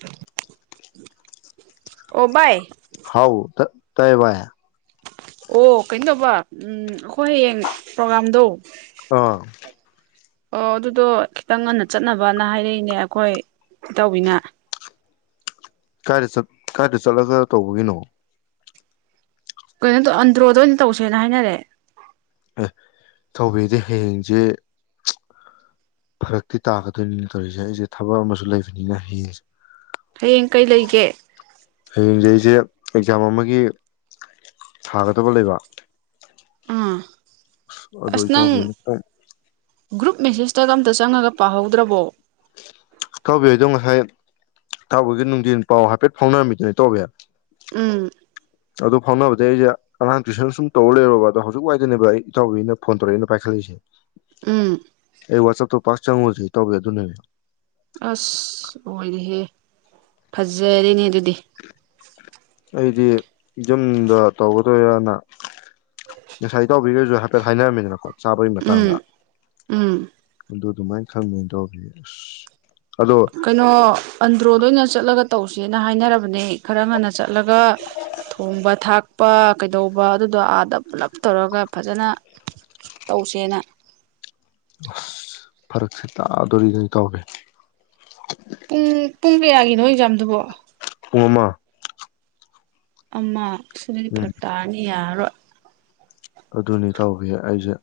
ꯇ ꯑꯣꯕꯥꯏ ꯍꯥꯎ ꯇꯩꯕ ꯑꯣ ꯀꯩꯅꯣ ꯇꯧꯕ ꯎꯝ ꯑꯩꯈꯣꯏ ꯍꯌꯦꯡ ꯄ꯭ꯔꯣꯒꯥꯝꯗꯣ ꯑ ꯑꯣ ꯑꯗꯨꯗꯣ ꯈꯤꯇꯪ ꯉꯟꯅ ꯆꯠꯅꯕꯅ ꯍꯥꯏꯔꯛꯏꯅꯦ ꯑꯩꯈꯣꯏ ꯀꯩꯇꯧꯕꯋꯤꯅ ꯀꯥꯏꯗ ꯀꯥꯏꯗ ꯆꯠꯂꯒ ꯇꯧꯕꯒꯤꯅꯣ ꯀꯩꯅꯣ ꯑꯟꯗ꯭ꯔꯣꯗ ꯑꯣꯏꯅ ꯇꯧꯁꯦꯅ ꯍꯥꯏꯅꯔꯦ ꯑꯦ ꯊꯧꯕꯤꯗꯤ ꯍꯌꯦꯡꯁꯦ ꯐꯔꯛꯇꯤ ꯇꯥꯒꯗꯣꯏꯅꯤꯅ ꯇꯧꯔꯤꯁꯦ ꯑꯩꯁꯦ ꯊꯕꯛ ꯑꯃꯁꯨ ꯂꯩꯕꯅꯤꯅ ꯍꯌꯦꯡꯁꯦ ꯍꯌꯦꯡ ꯀꯩ ꯂꯩꯒꯦ ꯍꯌꯦꯡꯁꯦ ꯑꯩꯁꯦ ꯑꯦꯛꯖꯥꯝ ꯑꯃꯒꯤ ꯊꯥꯒꯗꯕ ꯂꯩꯕ ꯑꯥ ꯑꯗꯨ ꯑꯁ ꯅꯪ ꯏꯇꯥꯎꯕꯤꯅ ꯈꯤꯇꯪ ꯒ꯭ꯔꯨꯞ ꯃꯦꯁꯦꯁꯇ ꯑꯝꯇ ꯆꯪꯉꯒ ꯄꯥꯍꯧꯗ꯭ꯔꯕꯣ ꯇꯥꯎꯕꯤ ꯑꯩꯗꯣ ꯉꯁꯥꯏ ꯇꯥꯎꯕꯤꯒꯤ ꯅꯨꯡꯊꯤꯟ ꯄꯥꯎ ꯍꯥꯏꯐꯦꯠ ꯐꯥꯎꯅꯔꯝꯃꯤꯗꯨꯅꯦ ꯇꯥꯎꯕꯤ ꯎꯝ ꯑꯗꯣ ꯐꯥꯎꯅꯕꯗꯤ ꯑꯩꯁꯦ ꯑꯉꯥꯡ ꯇꯨꯏꯁꯟ ꯁꯨꯝ ꯇꯧꯔ ꯂꯩꯔꯣꯕ ꯑꯗꯣ ꯍꯧꯖꯤꯛ ꯋꯥꯏꯗꯅꯦꯕ ꯑꯩ ꯏꯇꯥꯎꯕꯤꯅ ꯐꯣꯟ ꯇꯧꯔꯛꯏꯅ ꯄꯥꯏꯈꯠꯂꯛꯏꯁꯦ ꯎꯝ ꯑꯩ ꯋꯥꯆꯞꯇꯣ ꯄꯥꯛ ꯆꯪꯉꯨꯗ꯭ꯔꯦ ꯏꯇꯥꯎꯕꯤ ꯑꯗꯨꯅꯦ ꯑꯁ ꯂꯣꯏꯔꯦꯍꯦ ꯐꯖꯔꯅꯦ ꯑꯗꯨꯗꯤ ꯑꯩꯗꯤ ꯌꯨꯝꯗ ꯇꯧꯒꯗꯣꯏꯔꯅ ꯉꯁꯥꯏ ꯇꯥꯎꯕꯤꯒꯁꯨ ꯍꯥꯏꯐꯦꯠ ꯍꯥꯏꯅꯔꯝꯃꯤꯗꯅꯀꯣ ꯆꯥꯕꯒꯤ ꯎꯝ ꯃꯇꯥꯡꯗ ꯎꯝ ꯗꯨꯗꯨꯃꯥꯏ ꯈꯪ ꯏꯇꯥꯎꯕꯤ ꯀꯩꯅꯣ ꯑꯟꯗ꯭ꯔꯣꯗ ꯑꯣꯏꯅ ꯆꯠꯂꯒ ꯇꯧꯁꯦꯅ ꯍꯥꯏꯅꯔꯕꯅꯦ ꯈꯔ ꯉꯟꯅ ꯆꯠꯂꯒ ꯊꯣꯡꯕ ꯊꯥꯛ ꯄ ꯀꯩꯗꯧꯕ ꯑꯗꯨꯗꯣ ꯑꯥꯗ ꯄꯨꯂꯞ ꯇꯧꯔꯒ ꯐꯖꯅ ꯇꯧꯁꯦꯅ ꯑꯁ ꯐꯔꯛꯁꯤ ꯇꯥꯗꯣꯔꯤꯗ ꯏꯇꯥꯎꯕꯤ ꯄꯨꯡ ꯄꯨꯡ ꯀꯌꯥꯒꯤꯅꯣ ꯑꯦꯛꯖꯥꯝꯗꯨꯕꯣ ꯄꯨꯡ ꯑꯃ ꯑꯃ ꯁ ꯗꯨꯗꯤ ꯎꯝ ꯐꯔꯛ ꯇꯥꯔꯅꯤ ꯌꯥꯔꯣꯏ ꯍ ꯑꯗꯨꯅꯤ ꯏꯇꯥꯎꯕꯤ ꯑꯩꯁꯦ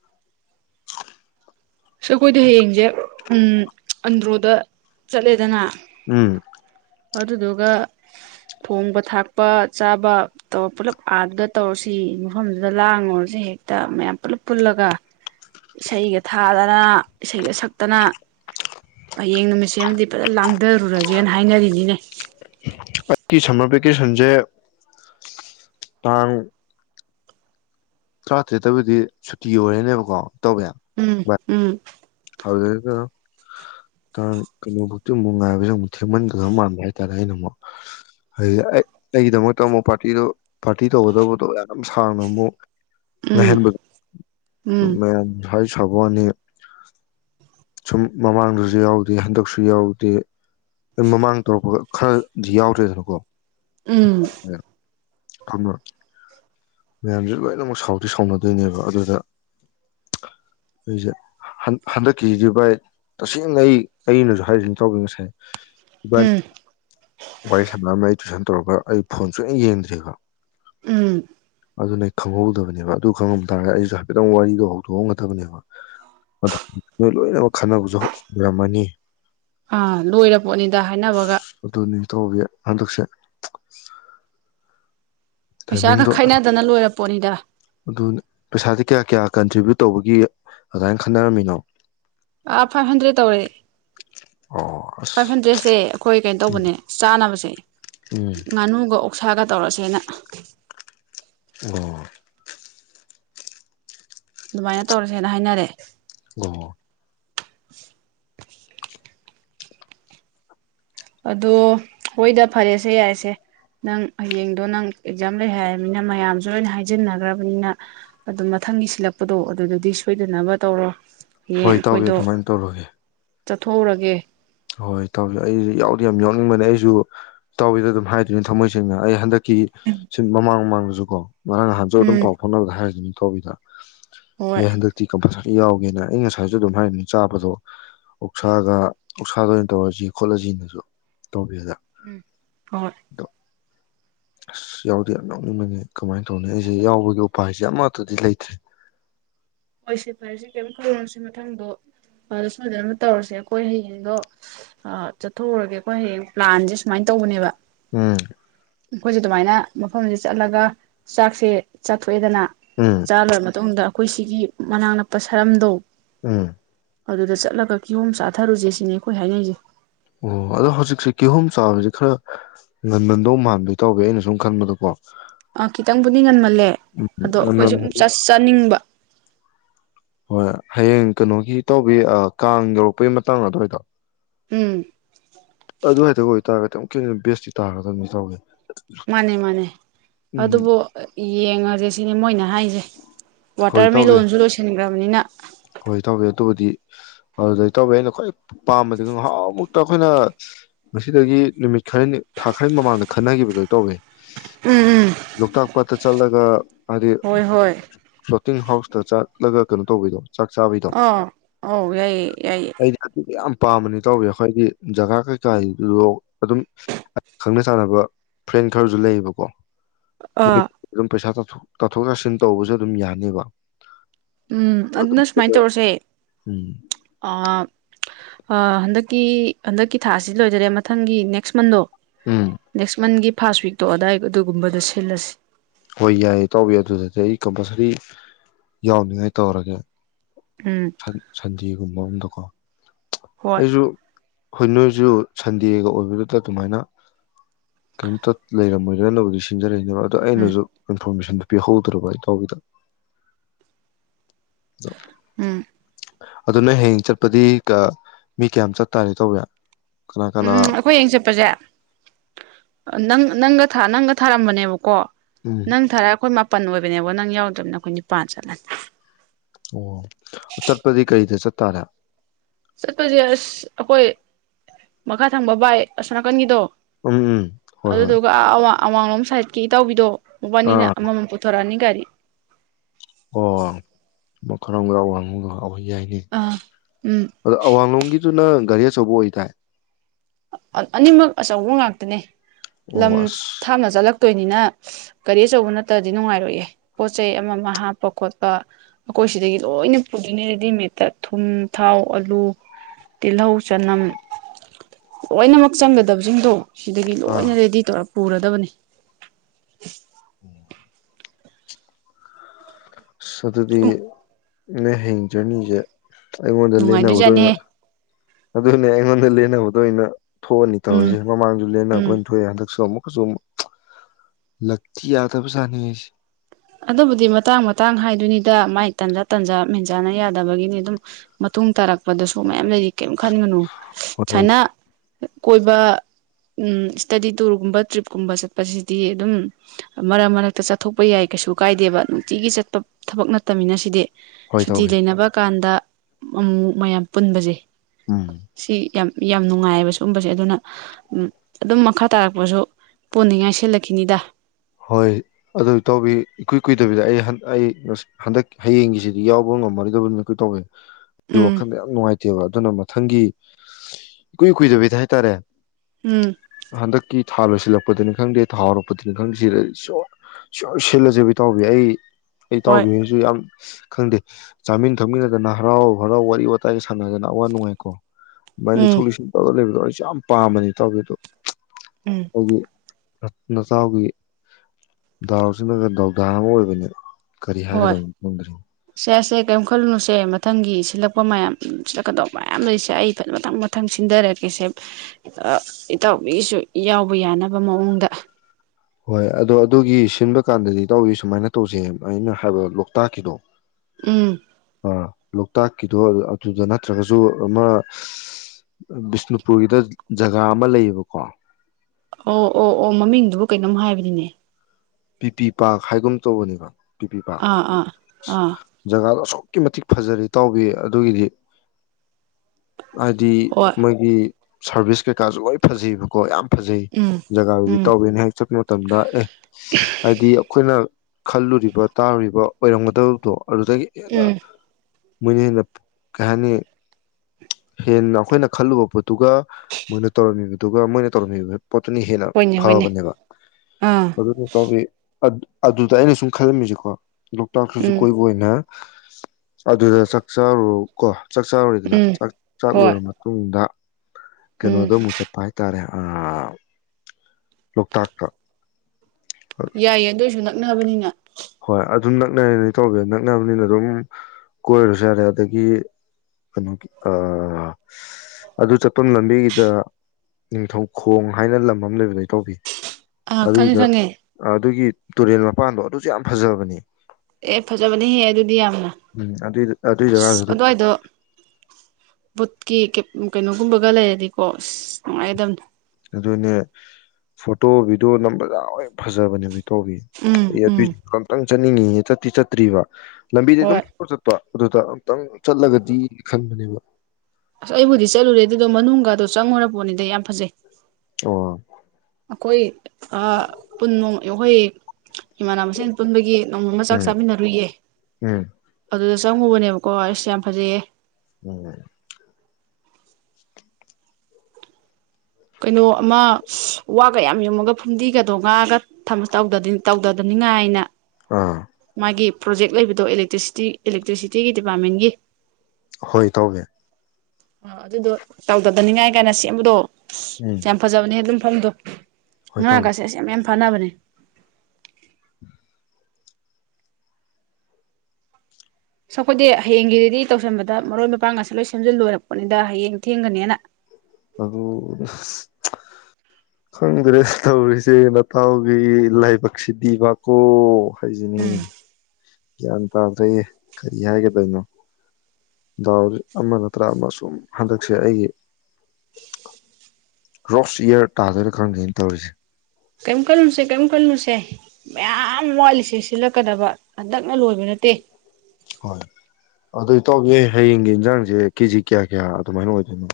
ꯁ ꯑꯩꯈꯣꯏꯗꯤ ꯍꯌꯦꯡꯁꯦ ꯎꯝ ꯑꯟꯗ꯭ꯔꯣꯗ ꯆꯠꯂꯦꯗꯅ ꯎꯝ ꯑꯗꯨꯗꯨꯒ ꯊꯣꯡꯕ ꯊꯥꯛꯄ ꯆꯥꯕ ꯇꯧꯔ ꯄꯨꯜꯂꯞ ꯑꯥꯔꯠꯒ ꯇꯧꯔꯁꯤ ꯃꯐꯝꯗꯨꯗ ꯂꯥꯡꯉꯨꯔꯁꯤ ꯍꯦꯛꯇ ꯃꯌꯥꯝ ꯄꯨꯜꯂꯞ ꯄꯨꯜꯂꯒ ꯏꯁꯩꯒ ꯊ ꯊꯥꯗꯅ ꯏꯁꯩꯒ ꯁꯛꯇꯅ ꯍꯌꯦꯡ ꯅꯨꯃꯤꯠꯁꯦ ꯃꯗꯤ ꯐꯖꯅ ꯂꯥꯡꯗꯔꯨꯔꯁꯦꯅ ꯍꯥꯏꯅꯔꯤꯅꯤꯅꯦ ꯑꯩꯒꯤ ꯁꯝꯃꯔ ꯚꯦꯀꯦꯁꯟꯖꯦ ꯇꯥꯡ ꯇ꯭ꯔꯥꯇꯦꯠꯇꯕꯨꯗꯤ ꯁꯨꯇꯤ ꯑꯣꯏꯔꯅꯦꯕꯀꯣ ꯎꯝ ꯎꯝ ꯑꯗꯨ ꯇꯥꯡ ꯀꯩꯅꯣꯐꯥꯎꯤ ꯑꯃꯨꯛ ꯉꯥꯏꯕꯁꯦ ꯑꯃꯨꯛ ꯊꯦꯝꯃꯟꯒꯗꯕ ꯃꯥꯟꯕ ꯍꯥꯏꯇꯥꯔꯦ ꯑꯩꯅ ꯑꯃꯨꯛ ꯍꯧꯖꯤ ꯑꯩ ꯑꯩꯒꯤꯗꯃꯛꯇ ꯑꯃꯨꯛ ꯄꯥꯔꯇꯤꯗꯣ ꯄꯥꯔꯇꯤ ꯇꯧꯒꯗꯕꯗꯣ ꯌꯥꯝ ꯁꯥꯡꯅ ꯑꯃꯨꯛ ꯎꯝ ꯉꯥꯢꯍꯟꯕꯗꯣꯗꯨ ꯎꯝ ꯃꯌꯥꯝ ꯁꯥꯕꯋꯥꯅꯤ ꯁꯨꯝ ꯃꯃꯥꯡꯗꯁꯨ ꯌꯥꯎꯗꯦ ꯍꯟꯗꯛꯁꯨ ꯌꯥꯎꯗꯦ ꯃꯃꯥꯡ ꯇꯧꯔꯛꯄ ꯈꯔꯗꯤ ꯌꯥꯎꯗ꯭ꯔꯦꯗꯅꯀꯣ ꯎꯝ ꯊꯝ ꯃꯌꯥꯝꯁꯦ ꯂꯣꯏꯅꯃꯛ ꯁꯥꯎꯗꯤ ꯁꯥꯎꯅꯗꯣꯏꯅꯦꯕ ꯑꯗꯨꯗ ꯑꯩꯁꯦ ꯍꯟꯗꯛꯀꯤꯁꯤꯗꯤ ꯚꯥꯏ ꯇꯁꯦꯡꯅ ꯑꯩ ꯑꯩꯅꯁꯨ ꯍꯥꯏꯔꯤꯅꯤ ꯇꯥꯎꯕꯤ ꯉꯁꯥꯏ ꯏꯕꯥꯅꯤ ꯎꯝ ꯋꯥꯔꯤ ꯁꯥꯟꯅꯔꯝꯃꯦ ꯑꯩ ꯇꯨꯏꯁꯟ ꯇꯧꯔꯒ ꯑꯩ ꯐꯣꯟ ꯁꯨꯡꯅ ꯌꯦꯡꯗ꯭꯭ꯔꯦꯕ ꯎꯝ ꯑꯗꯨꯅ ꯑꯩ ꯈꯪꯍꯧꯗꯕꯅꯦꯕ ꯑꯗꯨ ꯈꯪꯉꯝ ꯇꯥꯔꯒꯗꯤ ꯑꯩꯁꯨ ꯍꯥꯏꯐꯦꯠꯇꯪ ꯋꯥꯔꯤꯗꯣ ꯍꯧꯗꯣꯛꯑꯝꯒꯗꯕꯅꯦꯕ ꯅꯣꯢ ꯂꯣꯏꯅꯃꯛ ꯈꯟꯅꯕꯁꯨ ꯂꯣꯢꯔꯝꯃꯅꯤ ꯑꯥ ꯂꯣꯏꯔꯄꯣꯠꯅꯤꯗ ꯍꯥꯏꯅꯕꯒ ꯇꯧꯕꯤ ꯑꯗꯨꯟꯗꯛꯁꯦ ꯄꯩꯁꯥꯒ ꯇꯥꯏꯃꯤꯡꯗꯣ ꯈꯥꯏꯅꯗꯅ ꯂꯣꯏꯔ ꯄꯣꯠꯅꯤꯗ ꯑꯗꯨ ꯄꯩꯁꯥꯗꯤ ꯀꯌꯥ ꯀꯌꯥ ꯀꯟꯇ꯭ꯔꯤꯕꯌꯨꯠ ꯇꯧꯕꯒꯤ ꯑꯗꯨꯃꯥꯏꯅ ꯈꯟꯅꯔꯝꯃꯤꯅꯣ ꯑ ꯐꯥꯏꯚ ꯍꯟꯗ꯭ꯔꯦꯠ ꯇꯧꯔꯦ ꯑꯣ ꯐꯥꯏꯚ ꯑꯁ ꯍꯟꯗ꯭ꯔꯦꯠꯁꯦ ꯑꯩꯈꯣꯏ ꯀꯩꯅꯣ ꯇꯧꯕꯅꯦ ꯆꯥꯅꯕꯁꯦ ꯎꯝ ꯉꯥꯅꯨꯒ ꯑꯣ ꯀꯁꯥꯒ ꯇꯧꯔꯁꯦꯅ ꯑꯣ ꯑꯗꯨꯃꯥꯏꯅ ꯇꯧꯔꯁꯦꯅ ꯍꯥꯏꯅꯔꯦ ꯑ [inaudible] ꯑꯗꯣ ꯍꯣꯏꯗ ꯐꯔꯦꯁꯦ ꯌꯥꯏꯁꯦ ꯅꯪ ꯍꯌꯦꯡꯗꯣ ꯅꯪ ꯑꯦꯛꯖꯥꯝ ꯂꯩ ꯍꯥꯏꯃꯤꯅ ꯃꯌꯥꯝꯁꯨ ꯂꯅ ꯍꯥꯏꯖꯤꯟꯅꯈ꯭ꯔꯕꯅꯤꯅ ꯑꯗꯨ ꯃꯊꯪꯒꯤ ꯁꯤꯜꯂꯛꯄꯗꯣ ꯑꯗꯨꯗꯨꯗꯤ ꯁꯣꯏꯗꯅꯕ ꯇꯧꯔꯣ ꯍꯌꯦꯡ ꯍꯣꯏ ꯇꯧꯒꯦ ꯑꯩꯈꯣꯏꯗꯣ ꯑꯗꯨꯃꯥꯏꯅ ꯇꯧꯔꯒꯦ ꯆꯠꯊꯣꯛꯎꯔꯒꯦ ꯍꯣꯏ ꯇꯧꯏꯦ ꯑꯩꯁꯨ ꯌꯥꯎꯗꯤ ꯌꯥꯝ ꯌꯥꯎꯅꯤꯡꯕꯅꯦ ꯑꯩꯁꯨ ꯇꯧꯋꯗ ꯑꯗꯨꯝ ꯍꯥꯏꯗꯣꯏꯅꯦ ꯊꯝꯃꯣꯏꯁꯤꯡꯅ ꯑꯩ ꯍꯟꯗꯛ ꯀꯤ ꯁꯤ ꯃꯃꯥꯡ ꯃꯃꯥꯡ ꯖꯨꯒꯣ ꯉꯔꯥꯡ ꯅꯍꯥꯟꯁꯨ ꯑꯗꯨꯝ ꯎꯝ ꯄꯥꯎ ꯐꯥꯎꯅꯕꯗ ꯍꯥꯏꯔꯁꯤꯅꯤ ꯊꯣꯛꯗ ꯍꯣꯏ ꯑꯦ ꯍꯟ ꯆꯤ ꯀꯄ ꯌꯥꯎꯒꯦꯅ ꯑꯩ ꯉꯁꯥꯏꯁꯨ ꯑꯗꯨꯝ ꯍꯥꯏꯔꯤꯅꯤ ꯆꯥꯕꯗꯣ ꯑꯣꯛꯁꯥꯒ ꯎꯁꯥꯗꯣꯏ ꯑꯣꯏꯅ ꯇꯧꯔꯁꯤ ꯈꯣꯠꯂꯁꯤꯅꯁꯨ ꯇꯧꯕꯤꯗ ꯎꯝ ꯍꯣꯏ ꯑꯗꯣ ꯑꯁ ꯌꯥꯎꯗꯤ ꯌꯥꯝ ꯅꯣꯛꯅꯤꯡꯕꯅꯤ ꯀꯃꯥꯏꯅ ꯇꯧꯅꯤ ꯑꯩꯁꯦ ꯌꯥꯎꯕꯒꯤ ꯎꯄꯥꯏꯁꯦ ꯑꯃꯠꯇꯗꯤ ꯂꯩꯇ꯭ꯔꯦ ꯍꯣꯏ ꯁꯤ ꯐꯔꯦ ꯁꯤ ꯀꯔꯤꯝ ꯈꯪꯔꯨꯔꯁꯤꯦ ꯃꯊꯪꯗꯣ ꯁꯣꯏꯗꯅ ꯇꯧꯔꯁꯦ ꯑꯩꯈꯣꯏ ꯍꯌꯦꯡꯗꯣ ꯆꯠꯊꯣꯛꯎꯔꯒꯦ ꯑꯩꯈꯣꯏ ꯍꯌꯦꯡ ꯄ꯭ꯂꯥꯟꯁꯦ ꯁꯨꯃꯥꯏꯅ ꯇꯧꯕꯅꯦꯕ ꯎꯝ ꯑꯩꯈꯣꯏꯁꯦ ꯑꯗꯨꯃꯥꯏꯅ ꯃꯐꯝꯁꯤꯗ ꯆꯠꯂꯒ ꯆꯥꯛꯁꯦ ꯀꯣꯏꯗꯅ ꯎꯝ ꯆꯥ ꯂꯣꯏꯔꯕ ꯃꯇꯨꯡꯗ ꯑꯩꯈꯣꯏ ꯁꯤꯒꯤ ꯃꯅꯥꯛ ꯅꯛꯄ ꯁꯔꯝꯗꯣ ꯎꯝ ꯑꯗꯨꯗ ꯆꯠꯂꯒ ꯀꯤꯍꯣꯝ ꯆꯥꯊꯔꯨꯁꯦ ꯁꯤꯅꯦ ꯑꯩꯈꯣꯏ ꯍꯥꯏꯅꯩꯁꯦ ꯑꯣ ꯑꯗꯣ ꯍꯧꯖꯤꯛꯁꯦ ꯀꯤꯍꯣꯝ ꯆꯥꯔꯤꯁꯦ ꯈꯔ ꯉꯟꯃꯟꯗꯧ ꯃꯥꯟꯕꯗꯩ ꯇꯧꯋꯦ ꯑꯩꯅ ꯁꯨꯝ ꯈꯟꯕꯗꯀꯣ ꯑꯥ ꯈꯤꯇꯪꯕꯨꯗꯤ ꯉꯟꯃꯜꯂꯦ ꯑꯗꯣ ꯑꯩꯈꯣꯏ ꯉꯟꯃꯟ ꯁꯨꯝ ꯆꯠ ꯆꯥꯅꯤꯡꯕ ꯍꯣꯏ ꯍꯌꯦꯡ ꯀꯩꯅꯣꯒꯤ ꯇꯧꯕꯤ ꯀꯥꯡ ꯌꯧꯔꯛꯄꯩ ꯃꯇꯥꯡ ꯑꯗꯨꯋꯥꯏꯗꯣ ꯎꯝ ꯑꯗꯨꯋꯥꯗꯒ ꯑꯣꯏꯇꯥꯔꯒꯗꯤ ꯑꯃꯨꯛꯀꯤ ꯕꯦꯁꯇꯤ ꯇꯥꯔꯒꯗꯕ ꯇꯧꯒꯦ ꯃꯥꯅꯦ ꯃꯥꯅꯦ ꯑꯗꯨꯕꯨ ꯌꯦꯡꯉꯁꯦ ꯁꯤꯅꯦ ꯃꯣꯏꯅ ꯍꯥꯏꯁꯦ ꯍꯣꯏ ꯋꯥꯇꯔ ꯏꯇꯥꯎꯕꯤ ꯃꯂꯣꯟꯁꯨ ꯂꯣꯏꯁꯤꯟꯒ꯭ꯔ ꯃꯅꯤꯅ ꯍꯣꯏ ꯇꯧꯋꯦ ꯑꯗꯨꯕꯨꯗꯤ ꯑꯗꯨꯗꯩ ꯇꯧꯋꯦ ꯑꯩꯅ ꯈ꯭ꯋꯥꯏ ꯄꯥꯝꯕꯗꯒꯤ ꯉꯍꯥꯎꯃꯨꯛꯇ ꯑꯩꯈꯣꯏꯅ ꯉꯁꯤꯗꯒꯤ ꯅꯨꯃꯤꯠ ꯈꯔꯅꯤ ꯊꯥ ꯈꯔ ꯃꯃꯥꯡꯗ ꯈꯟꯅꯈꯤꯕꯗꯣ ꯇꯧꯋꯦ ꯎꯝ ꯎꯝ ꯂꯣꯛꯇꯥꯛ ꯄꯥꯠꯇ ꯆꯠꯂꯒ ꯍꯥꯏꯗꯤ ꯍꯣꯏ ꯍꯣꯏ ꯐ꯭ꯂꯣꯇꯤꯡ ꯍꯥꯎꯁꯇ ꯆꯠꯂꯒ ꯀꯩꯅꯣ ꯇꯧꯕꯤꯗꯣ ꯑ ꯍ ꯌꯥꯏꯌꯦ ꯌꯥꯏꯌꯦ ꯑꯩꯗꯤ ꯑꯗꯨꯗꯣ ꯌꯥꯝ ꯄꯥꯝꯕꯅꯤ ꯇꯧꯋ ꯑꯩꯈꯣꯏꯒꯤ ꯖꯒꯥ ꯀꯩꯀꯥꯗꯨꯗꯣ ꯑꯗꯨꯝ ꯈꯪꯅ ꯁꯥꯟꯅꯕ ꯐ꯭ꯔꯦꯟ ꯈꯔꯁꯨ ꯂꯩꯌꯦꯕꯀꯣ ꯑꯥ ꯃ ꯄꯩꯁꯥ ꯇꯥꯊꯣꯛ ꯇꯥꯁꯤꯟ ꯇꯧꯕꯁꯨ ꯑꯗꯨꯝ ꯌꯥꯅꯦꯕ ꯎꯝ ꯑꯗꯨꯅ ꯁꯨꯃꯥꯏꯅ ꯇꯧꯔꯁꯦ ꯎꯝ ꯍꯟꯗꯛꯀꯤ ꯍꯟꯗꯛꯀꯤ ꯊꯥꯁꯤ ꯂꯣꯏꯖꯔꯦ ꯃꯊꯪꯒꯤ ꯅꯦꯛꯁ ꯃꯟꯗꯣ ꯎꯝ ꯅꯦꯛꯁ ꯃꯟ ꯐꯥꯔꯁ ꯋꯤꯛꯇꯣ ꯑꯗꯥꯏ ꯑꯗꯨꯒꯨꯝꯕꯗ ꯁꯤꯜꯂꯁꯤ ꯍꯣꯏ ꯌꯥꯏꯌꯦ ꯇꯧꯕꯤ ꯑꯗꯨꯗꯗꯤ ꯑꯩ ꯀꯝꯄꯜꯁꯔꯤ ꯌꯥꯎꯅꯤꯉꯥꯏ ꯇꯧꯔꯒꯦ ꯎꯝ ꯁꯟꯗꯦꯒꯨꯝꯕ ꯑꯃꯗ [unintelligible] ꯍꯣꯏ ꯑꯩꯁꯨ ꯍꯣꯏ ꯅꯣꯏꯁꯨ ꯁꯟꯗꯦꯒ ꯑꯣꯏꯕꯗꯨꯇ ꯑꯗꯨꯃꯥꯏꯅ ꯀꯩꯣꯝꯇ ꯂꯩꯔꯝꯃꯣꯏꯗꯅꯅꯕꯕꯨꯗꯤ ꯁꯤꯟꯖꯔꯛꯏꯁ ꯑꯗꯣ ꯎꯝ ꯑꯩꯅꯁꯨ ꯏꯟꯐꯣꯔꯃꯦꯁꯟ ꯄꯤꯍꯧꯗꯔ꯭ꯕꯥꯏꯇꯥꯎꯗ ꯎꯝ ꯑꯗꯨꯅ ꯍꯌꯦꯡ ꯆꯠꯄꯗꯤ ꯃꯤ ꯀꯌꯥꯝ ꯆꯠꯇꯥꯥꯔꯦ ꯇꯧꯧꯕꯦ ꯎꯝ ꯑꯩꯈꯣꯏ ꯍꯡ ꯆꯠꯄꯁꯦ ꯅꯪ ꯅꯪꯒ ꯅꯪꯒ ꯊꯥꯔꯝꯕꯅꯦꯕꯀꯣ ꯎꯝ ꯅꯪ ꯊꯔꯦ ꯑꯩꯈꯣꯏ ꯃꯥꯄꯟ ꯑꯣꯏꯕꯅꯦꯕ ꯅꯪ ꯌꯥꯎꯗ꯭ꯔꯃꯤꯅ ꯑꯩꯈꯣꯏ ꯅꯤꯄꯥꯥꯟ ꯆꯠꯂꯅꯤ ꯑꯣ ꯆꯠꯄꯗꯤ ꯀꯩꯗ ꯆꯠꯇꯥꯔꯦ ꯆꯠꯄꯁꯦ ꯑꯁ ꯑꯩꯈꯣꯏ ꯃꯈꯥ ꯊꯪꯕ ꯕꯥꯏ ꯑꯁ ꯅꯥꯀꯟꯒꯤꯗꯣ ꯎꯝ ꯎꯝ ꯍꯣꯏ ꯍꯣꯏ ꯑꯋꯥꯥꯡꯂꯣꯝ ꯁꯥꯏꯠꯀꯤ ꯇꯧꯕꯤꯗꯣ ꯃꯕꯥꯅꯤꯅ ꯑꯥ ꯑꯃꯃꯝ ꯄꯨꯊꯣꯔꯛꯑꯅꯤꯡ ꯀꯔꯤ ꯑꯣ ꯃꯈ ꯈꯔ ꯑꯃ ꯂ ꯋꯥ ꯑꯧꯏ ꯌꯥꯏꯅꯦ ꯑꯥ ꯎꯝ ꯑꯗꯣ ꯑꯋꯥꯡꯂꯣꯝꯒꯤꯗꯨꯅ ꯒꯥꯔꯤ ꯁꯨ ꯑꯣꯏꯇꯥ ꯑꯅꯤꯃꯛ ꯑꯆꯧꯕ ꯉꯥꯛꯇꯅꯦ ꯂꯝ ꯑꯣ ꯑꯁ ꯊꯥꯞꯅ ꯆꯠꯂꯛ ꯆꯠꯇꯣꯏꯅꯤꯅ ꯀꯔꯤ ꯑꯆꯧꯕ ꯅꯠꯇ꯭ꯔꯗꯤ ꯅꯨꯡꯉꯥꯏꯔꯣꯏꯏꯦ ꯄꯣꯠ ꯆꯩ ꯑꯃ ꯑꯃ ꯍꯥꯞꯄ ꯈꯣꯠꯄ ꯑꯩꯈꯣꯏ ꯁꯤꯗꯒꯤ ꯂꯣꯏꯅ ꯄꯨꯗꯣꯏꯅꯦ ꯔꯦꯗꯤꯃꯦꯠꯇ ꯊꯨꯝ ꯊꯥꯎ ꯑꯂꯨ ꯇꯤꯜꯍꯧ ꯆꯅꯝ ꯂꯣꯏꯅꯃꯛ ꯆꯪꯒꯗꯕꯁꯤꯡꯗꯣ ꯁꯤꯗꯒꯤ ꯑꯥ ꯂꯣꯏꯅ ꯔꯦꯗꯤ ꯇꯧꯔꯛꯄ ꯄꯨꯔꯗꯕꯅꯤ ꯎꯝ ꯁꯗꯗꯤ ꯑꯩꯅ ꯍꯌꯦꯡ ꯖꯔꯅꯤꯁꯦ ꯑꯩꯉꯣꯟꯗ ꯂꯦꯟꯅꯕꯗ ꯑꯣꯏꯅ ꯅꯨꯡꯉꯥꯏꯗꯣꯏꯖꯥꯠꯅꯦꯍꯦ ꯑꯗꯨꯅꯦ ꯑꯩꯉꯣꯟꯗ ꯂꯦꯟꯅꯅꯕꯗ ꯑꯣꯏꯅ ꯊꯣꯛꯑꯅꯤ ꯎꯝ ꯇꯧꯔꯁꯦ ꯃꯃꯥꯡꯁꯨ ꯎꯝ ꯂꯦꯟꯅꯈꯣꯏꯅ ꯊꯣꯛꯑꯦ ꯍꯟꯗꯛꯁꯨ ꯑꯃꯨꯛ ꯂꯛꯀꯤ ꯌꯥꯗ ꯄꯩꯁꯥꯅꯤ ꯍꯥꯏꯁꯤ ꯑꯗꯨꯕꯨꯗꯤ ꯃꯇꯥꯡ ꯃꯇꯥꯡ ꯍꯥꯏꯗꯣꯏꯅꯤꯗ ꯃꯥꯏ ꯇꯟꯖꯥ ꯇꯟꯖꯥ ꯃꯦꯟꯖꯥꯅ ꯌꯥꯗꯕꯒꯤꯅꯤ ꯑꯗꯨꯝ ꯃꯇꯨꯡ ꯇꯥꯔꯛꯄ ꯂꯄꯗꯁꯨ ꯃꯌꯥꯝ ꯂꯩꯔꯤ ꯀꯔꯤꯝ ꯈꯟꯒꯅꯨ ꯍꯣꯏ ꯍꯣꯏ ꯁꯨꯃꯥꯏꯅ ꯀꯣꯏꯕ ꯎ ꯏꯁꯇꯗꯤ ꯇꯨꯔꯒꯨꯝꯕ ꯇ꯭ꯔꯤꯞꯀꯨꯝꯕ ꯆꯠꯄꯁꯤꯗꯤ ꯑꯗꯨꯝ ꯃꯔꯛ ꯃꯔꯛꯇ ꯆꯠꯊꯣꯛꯄ ꯌꯥꯏ ꯀꯩꯁꯨ ꯀꯥꯏꯗꯦꯕ ꯅꯨꯡꯇꯤꯒꯤ ꯆꯠꯄ ꯊꯕꯛ ꯅꯠꯇꯃꯤꯅ ꯁꯤꯗꯤ ꯍꯣꯏ ꯁꯨꯇꯤ ꯏꯇꯥꯎꯕꯤ ꯂꯩꯅꯕ ꯀꯥꯟꯗ ꯑꯃꯝ ꯃꯌꯥꯝ ꯄꯨꯟꯕꯁꯦ ꯎꯝ ꯁꯤ ꯌꯥꯝ ꯌꯥꯝ ꯅꯨꯡꯉꯥꯏꯑꯕ ꯁꯒꯨꯝꯕꯁꯦ ꯑꯗꯨꯅ ꯑꯗꯨꯝ ꯃꯈꯥ ꯇꯥꯔꯛꯄꯁꯨ ꯄꯨꯣꯟꯅꯤꯡꯉꯥꯏ ꯁꯤꯜꯂꯛꯈꯤꯅꯤꯗ ꯍꯣꯏ ꯑꯗꯨ ꯇꯧꯕꯤ ꯏꯀꯨꯏ ꯀꯨꯏꯗꯕꯤꯗ ꯑꯩ ꯑꯩ ꯍꯟꯗꯛ ꯍꯌꯦꯡꯒꯤꯁꯤꯗꯤ ꯌꯥꯎꯕ ꯉꯝꯃꯔꯣꯏꯗꯕꯅꯤꯅ ꯀꯨꯏ ꯇꯧꯤ ꯑꯗꯨ ꯎꯝ ꯋꯥꯈꯟꯗ ꯌꯥꯝ ꯅꯨꯡꯉꯥꯏꯇꯦꯕ ꯑꯗꯨꯅ ꯊꯪꯒꯤ ꯏꯀꯨꯏ ꯀꯨꯏꯗꯕꯤꯗ ꯍꯥꯏꯇꯥꯔꯦ ꯎꯝ ꯍꯗ ꯀ ꯊꯜꯁ ꯁꯤꯜꯂꯛꯄꯗꯅꯤ ꯈꯪꯗꯦ ꯊ ꯍꯥꯎꯔꯛꯄꯗꯤꯅ ꯈꯪꯁꯤꯔ ꯁ ꯁꯤꯜꯂꯖꯕ ꯇꯥꯎꯕꯤ ꯑꯩ ꯑꯩ ꯍꯣꯏ ꯇꯧꯒꯅꯁꯨ ꯌꯥꯝ ꯈꯪꯗꯦ ꯆꯥꯃꯤꯟ ꯊꯛꯃꯤꯟꯅꯗꯅ ꯍꯔꯥꯎ ꯍꯔꯥꯎ ꯋꯥꯔꯤ ꯋꯥꯇꯥꯏ ꯁꯥꯟꯅꯗꯅ ꯑꯋꯥ ꯅꯨꯡꯉꯥꯏ ꯀꯣ ꯕꯥ ꯎꯝ ꯊꯣꯛꯣꯛꯂꯤ ꯁ ꯂꯩꯕꯗꯣ ꯑꯩ ꯌꯥꯝ ꯄꯥꯝꯕꯅꯤ ꯇꯧꯒꯦꯗꯣ ꯎꯝ ꯑꯩꯒꯤ ꯅꯁꯥ ꯍꯧꯒ ꯗꯥꯎꯁꯤꯅꯒ ꯗꯥꯎꯗꯥ ꯑꯃ ꯑꯣꯏꯕꯅꯦ ꯀꯔꯤ ꯍꯣꯏ ꯍꯥꯏꯒꯗꯅꯣꯪꯗ ꯁꯦꯁꯦ ꯀꯔꯤꯝ ꯈꯜꯂꯨꯅꯨꯁꯦ ꯃꯊꯪꯒꯤ ꯁꯤꯜꯂꯛꯄ ꯃꯌꯥꯝ ꯁꯤꯜꯂꯛꯀꯗꯧꯕ ꯃꯌꯥꯝ ꯂꯩꯔꯤꯁꯦ ꯑꯩ ꯐꯖ ꯃꯊꯪ ꯃꯊꯪ ꯁꯤꯟꯊꯔꯦ ꯀꯩꯁꯦ ꯏꯇꯥꯎꯕꯤꯁꯨ ꯌꯥꯎꯕ ꯌꯥꯅꯕ ꯃꯑꯣꯡꯗ ꯍꯣꯏ ꯑꯗꯣ ꯑꯗꯨꯒꯤ ꯁꯤꯟꯕ ꯀꯥꯟꯗꯗꯤ ꯇꯧꯏ ꯁꯨꯃꯥꯏꯅ ꯇꯧꯁꯦ ꯑꯩꯅ ꯍꯥꯏꯕ ꯂꯣꯛꯇꯥꯛꯀꯤꯗꯣ ꯎꯝ ꯑ ꯂꯣꯛꯇꯥꯛꯀꯤꯗꯣ ꯑꯗꯨꯗ ꯅꯠꯇ꯭ꯔꯒꯁꯨ ꯑꯃ ꯕꯤꯁꯅꯨꯄꯨꯔꯒꯤꯗ ꯖꯒꯥ ꯑꯃ ꯂꯩꯌꯦꯕꯀꯣ ꯑꯣ ꯑꯣ ꯑꯣ ꯃꯃꯤꯡꯗꯨꯕꯨ ꯀꯩꯅꯣꯝ ꯍꯥꯏꯕꯅꯤꯅꯦ ꯄꯕꯤ ꯄꯄꯤ ꯄꯥꯛ ꯍꯥꯏꯒꯨꯝ ꯇꯧꯕꯅꯦꯕ ꯇꯤ ꯄ ꯄ ꯑꯥ ꯑꯥ ꯑꯥ ꯖꯒꯥꯗ ꯑꯁ ꯑꯗꯨꯛꯀꯤ ꯃꯇꯤꯛ ꯐꯖꯔꯤ ꯇꯥꯎꯕꯤ ꯑꯗꯨꯒꯤꯗꯤ ꯍꯥꯏꯗꯤ ꯍꯣꯏ ꯃꯣꯏꯒꯤ ꯁꯥꯔꯚꯤꯁ ꯀꯩꯀꯥꯁꯨ ꯂꯣꯏ ꯐꯖꯑꯕꯀꯣ ꯌꯥꯝ ꯐꯖꯩ ꯎꯝ ꯖꯒꯥꯗꯨꯗꯤ ꯎꯝ ꯇꯧꯋꯦꯅ ꯍꯦꯛ ꯆꯠꯄ ꯃꯇꯝꯗ ꯑꯦ ꯍꯥꯏꯗꯤ ꯑꯩꯈꯣꯏꯅ ꯈꯜꯂꯨꯔꯤꯕ ꯇꯥꯔꯨꯔꯤꯕ ꯑꯣꯏꯔꯝꯒꯗꯕꯗꯣ ꯑꯗꯨꯗꯒꯤ ꯍꯦꯟꯅ ꯎꯝ ꯃꯣꯏꯅ ꯀꯍꯥꯏꯅꯦ ꯍꯦꯟꯅ ꯑꯩꯈꯣꯏꯅ ꯈꯜꯂꯨꯕ ꯄꯣꯠꯇꯨꯒ ꯃꯣꯏꯅ ꯇꯧꯔꯝꯃꯤꯕꯗꯨꯒ ꯃꯣꯏꯅ ꯇꯧꯔꯝꯃꯤꯕ ꯄꯣꯠꯇꯨꯅ ꯍꯦꯟꯅ ꯍꯣꯏꯅꯦ ꯍꯣꯏꯅꯦ ꯐꯕꯅꯦꯕ ꯑꯥ ꯑꯗꯨꯅ ꯇꯧꯋꯤ ꯑꯗꯨꯗ ꯑꯩꯅ ꯁꯨꯝ ꯈꯜꯂꯝꯃꯤꯁꯦꯀꯣ ꯂꯣꯛꯇꯔ ꯁꯁꯨ ꯎꯝ ꯀꯣꯏꯅ ꯑꯗꯨꯗ ꯆꯥꯛꯆꯥꯔꯨ ꯀꯣ ꯆꯥꯛꯆꯥꯔꯔꯤꯗꯅ ꯎꯝ ꯍꯣꯏ ꯆꯥꯛꯂꯣꯏꯔꯕ ꯃꯇꯨꯡꯗ ꯎꯝ ꯀꯩꯅꯣꯗꯣ ꯑꯃꯨꯛ ꯆꯠꯄ ꯍꯥꯏꯇꯥꯔꯦ ꯑ ꯂꯣꯛꯇꯥꯛꯄ ꯌꯥꯏꯌꯦ ꯑꯗꯨꯣꯏꯁꯨ ꯅ ꯊꯛꯅꯕꯅꯤꯅ ꯍꯣꯏ ꯑꯗꯨꯝ ꯅꯛꯅꯔꯦꯅ ꯇꯧꯕꯤ ꯅꯛꯅꯕꯅꯤꯅ ꯑꯗꯨꯝ ꯀꯣꯏꯔꯁꯨ ꯌꯥꯔꯦ ꯑꯗꯒꯤ ꯀꯩꯅꯣꯒꯤ ꯑꯗꯨ ꯆꯠꯄ ꯂꯝꯕꯤꯒꯤꯗ ꯅꯤꯡꯊꯧꯈꯣꯡ ꯍꯥꯏꯅ ꯂꯝ ꯑꯃ ꯂꯩꯕꯗ ꯇꯧꯕꯤ ꯑꯥ ꯈꯪꯉꯦ ꯑꯗꯨꯒꯤꯗ ꯈꯪꯉꯦ ꯑꯗꯨꯒꯤ ꯇꯨꯔꯦꯜ ꯃꯥꯄꯥꯟꯗꫭ ꯑꯗꯨ ꯌꯥꯝ ꯐꯖꯕꯅꯤ ꯑꯦ ꯐꯖꯕꯅꯤ ꯍꯦ ꯑꯗꯨꯗꯤ ꯌꯥꯝꯅ ꯎꯝ ꯑꯗꯨꯏ ꯑꯗꯨꯏ ꯖꯒꯥꯗꯨꯗ ꯑꯗꯨꯋꯥꯏꯗꯣ ꯀꯤ ꯀꯩꯅꯣꯒꯨꯝꯕꯒ ꯂꯩꯔꯗꯤꯀꯣ ꯑꯁ ꯅꯨꯡꯉꯥꯏꯒꯗꯕꯅꯤ ꯑꯗꯨꯅꯦ ꯐꯣꯇꯣ ꯚꯤꯗꯤꯑꯣ ꯅꯝꯕ ꯂꯥꯛꯎꯧꯏ ꯐꯖꯕꯅꯦ ꯃꯤꯇꯣꯕꯤ ꯎꯝ ꯑꯩ ꯑꯗꯨ ꯎꯝ ꯑꯪ ꯆꯠꯅꯤꯡꯉꯤꯌꯦ ꯆꯠꯇꯤ ꯆꯠꯇ꯭ꯔꯤꯕ ꯂꯝꯕꯤꯗ ꯑꯗꯨꯝ ꯍꯣꯏ ꯆꯠꯄꯣ ꯑꯗꯨꯗ ꯑꯨꯛꯇꯪ ꯆꯠꯂꯒꯗꯤ ꯈꯟꯕꯅꯦꯕ ꯑꯁ ꯑꯩꯕꯨꯗꯤ ꯆꯠꯂꯨꯔꯦ ꯑꯗꯨꯗꯣ ꯃꯅꯨꯡꯒꯗꯣ ꯆꯪꯉꯨꯔ ꯄꯣꯠꯅꯤꯗ ꯌꯥꯝ ꯐꯖꯩ ꯑꯣ ꯑꯩꯈꯣꯏ ꯄꯨ ꯑꯩꯈꯣꯏ ꯏꯃꯥꯟꯅꯕꯁꯦꯜ ꯄꯨꯟꯕꯒꯤ ꯑꯃ ꯆꯥꯛ ꯎꯝ ꯆꯥꯃꯤꯟꯅꯔꯨꯏꯌꯦ ꯎꯝ ꯑꯗꯨꯗ ꯆꯪꯉꯨꯕꯅꯦꯕꯀꯣ ꯑꯩꯁ ꯌꯥꯝ ꯐꯖꯩꯌꯦ ꯎꯝ ꯀꯩꯅꯣ ꯑꯃ ꯋꯥꯒ ꯌꯥꯝ ꯌꯣꯃꯒ ꯐꯨꯝꯗꯤꯒꯗꯣ ꯉꯥꯒ ꯇꯧꯗꯗꯅꯤꯉꯥꯏꯅ ꯑꯥ ꯃꯥꯒꯤ ꯄ꯭ꯔꯣꯖꯦꯛ ꯂꯩꯕꯗꯣ ꯑꯦꯂꯦꯛꯇ꯭ꯔꯤꯁꯤꯇꯤꯒꯤ ꯗꯤꯄꯥꯔꯠꯃꯦꯟꯒꯤ ꯍꯣꯏ ꯇꯧꯒꯦ ꯑ ꯑꯗꯨꯗꯣ ꯇꯧꯗꯗꯅꯤꯡꯉꯥꯏ ꯀꯥꯏꯅ ꯁꯦꯝꯕꯗꯣ ꯎꯝ ꯆꯌꯥꯝ ꯐꯖꯕꯅꯤ ꯑꯗꯨꯝ ꯈꯟꯗꯣꯛ ꯍꯣꯏ ꯇꯧꯒꯦ ꯉꯒꯁꯦꯁꯦ ꯐꯅꯕꯅꯤ ꯁꯣ ꯑꯩꯈꯣꯏꯗꯤ ꯍꯌꯦꯡꯒꯤꯗꯗꯤ ꯇꯧꯁꯟꯕꯗ ꯃꯔꯣꯏ ꯃꯄꯥꯡ ꯑꯁ ꯂꯣꯏ ꯁꯦꯝꯖꯤꯜꯂꯣꯏꯔꯛꯄꯅꯤꯗ ꯍꯌꯦꯡ ꯊꯦꯡꯒꯅꯦꯅ ꯑꯗꯨ ꯑꯁ ꯈꯪꯗ꯭ꯔꯦ ꯇꯧꯔꯤꯁꯦ ꯅꯇꯥꯎꯒꯤ ꯂꯥꯏꯕꯛꯁꯤꯗꯤꯕꯀꯣ ꯍꯥꯏꯁꯤꯅꯤ ꯒ꯭ꯌꯥꯟ ꯇꯥꯗ꯭ꯔꯌꯦ ꯀꯔꯤ ꯍꯥꯏꯒꯗꯣꯏꯅꯣ ꯗꯥꯎ ꯑꯃ ꯅꯠꯇ꯭ꯔ ꯑꯃ ꯁꯨꯝ ꯍꯟꯗꯛꯁꯦ ꯑꯩꯒꯤ ꯔ꯭ꯔꯣꯁ ꯏꯌꯥꯔ ꯇꯥꯗꯣꯏꯅ ꯈꯪꯒꯦꯅ ꯇꯧꯔꯤꯁꯦ ꯀꯔꯤꯝ ꯈꯜꯂꯨꯁꯦ ꯀꯔꯤꯝ ꯈꯜꯂꯨꯁꯦ ꯃꯌꯥꯝ ꯋꯥꯠꯂꯤꯁꯦ ꯁꯤꯜꯂꯛꯀꯗꯕ ꯍꯟꯗꯛꯅ ꯂꯣꯏꯕ ꯅꯠꯇꯦ ꯍꯣꯏ ꯑꯗꯨ ꯇꯧꯒꯦ ꯍꯌꯦꯡꯒꯤ ꯏꯟꯁꯥꯡꯁꯦ ꯀꯦꯖꯤ ꯀꯌꯥ ꯀꯌꯥ ꯑꯗꯨꯃꯥꯏꯅ ꯑꯣꯏꯗꯣꯏꯅꯣ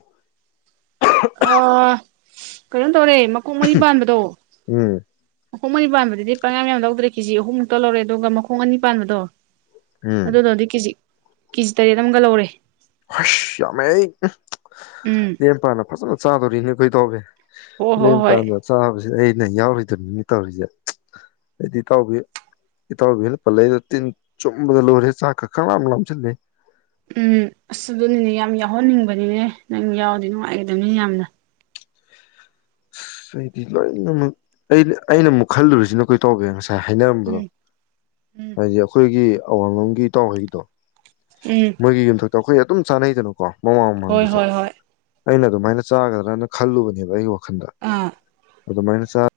ꯑꯣ ꯀꯩꯅꯣꯝ ꯇꯧꯣꯔꯦ ꯃꯀꯣꯛ ꯃꯔꯤ ꯄꯥꯟꯕꯗꯣ ꯎꯝ ꯃꯈꯣꯡ ꯑꯅꯤ ꯄꯥꯟꯕꯗꯗꯤ ꯄꯪꯥꯝ ꯌꯥꯝ ꯂꯧꯗ꯭ꯔꯦ ꯀꯦꯖꯤ ꯑꯍꯨꯝꯃꯨꯛꯇ ꯂꯧꯔꯦ ꯑꯗꯨꯒ ꯃꯈꯣꯡ ꯑꯅꯤ ꯄꯥꯟꯕꯗꯣ ꯎꯝ ꯑꯗꯨꯗ ꯅꯣ ꯗꯤ ꯀꯦꯖꯤ ꯀꯦꯖꯤ ꯇꯔꯦꯠ ꯑꯃꯒ ꯂꯧꯔꯦ ꯑꯁ ꯌꯥꯝꯃꯦ ꯎꯝ ꯂꯦꯝ ꯄꯥꯅ ꯐꯖꯅ ꯆꯥꯗꯣꯔꯤꯅꯦ ꯀꯩ ꯇꯧꯒꯦ ꯍꯣꯏ ꯍꯣꯏ ꯂꯩꯝ ꯍꯣꯏ ꯄꯥꯝꯃꯦ ꯆꯕ ꯁꯤ ꯑꯩꯅ ꯌꯥꯎꯔꯤꯣꯏꯗꯕꯅꯤꯅ ꯇꯧꯔꯤꯁꯦ ꯑꯩꯗꯤ ꯏꯇꯥꯎꯕꯤ ꯏꯇꯥꯎꯕꯤ ꯍꯦꯜꯂꯛꯄꯜ ꯂꯩꯗꯣ ꯇꯤꯟ ꯆꯨꯝꯕꯗ ꯂꯣꯏꯔꯦ ꯆꯥꯛ ꯈ ꯈꯔ ꯂꯥꯝꯁꯤꯜꯂꯦ ꯎꯝ ꯑꯁ ꯑꯗꯨꯅꯤꯅꯦ ꯌꯥꯝ ꯌꯥꯎꯍꯟꯅꯤꯡꯕꯅꯤꯅꯦ ꯅꯪ ꯌꯥꯎꯗꯤ ꯅꯨꯡꯉꯥꯏꯒꯗꯕꯅꯤꯅ ꯌꯥꯝꯅ ꯑꯁ ꯑꯩꯗꯤ ꯂꯣꯏꯅꯃꯛ ꯑꯩꯅ ꯑꯩꯅ ꯑꯃꯨꯛ ꯈꯜꯂꯨꯔꯤꯁꯤꯅ ꯀꯣꯏ ꯇꯧꯒꯦ ꯉꯁꯥꯏ ꯉꯁ ꯍꯥꯏꯅꯔꯝꯕꯗꯣ ꯎꯝ ꯎꯝ ꯍꯥꯏꯗꯤ ꯑꯩꯈꯣꯏꯒꯤ ꯑꯋꯥꯡꯂꯝꯒꯤ ꯏ ꯇꯥꯎꯍꯩꯗꯣ ꯎꯝ ꯃꯒꯤꯒꯤ ꯑꯗꯣꯈꯣꯏ ꯑꯗꯨꯝ ꯆꯥꯟꯅꯩꯗꯅꯀꯣ ꯃꯃꯥꯡ ꯍꯣꯏ ꯃꯃꯥꯡꯗꯨꯁꯨ ꯍꯣꯏ ꯍꯣꯏ ꯑꯩꯅ ꯑꯗꯨꯃꯥꯏꯅ ꯆꯥꯒꯗ꯭ꯔꯅ ꯈꯜꯂꯨꯕꯅꯦꯕ ꯑꯩꯒꯤ ꯋꯥꯈꯟꯗ ꯑꯥ ꯑꯗꯨꯗꯃꯥꯏꯅꯁꯥ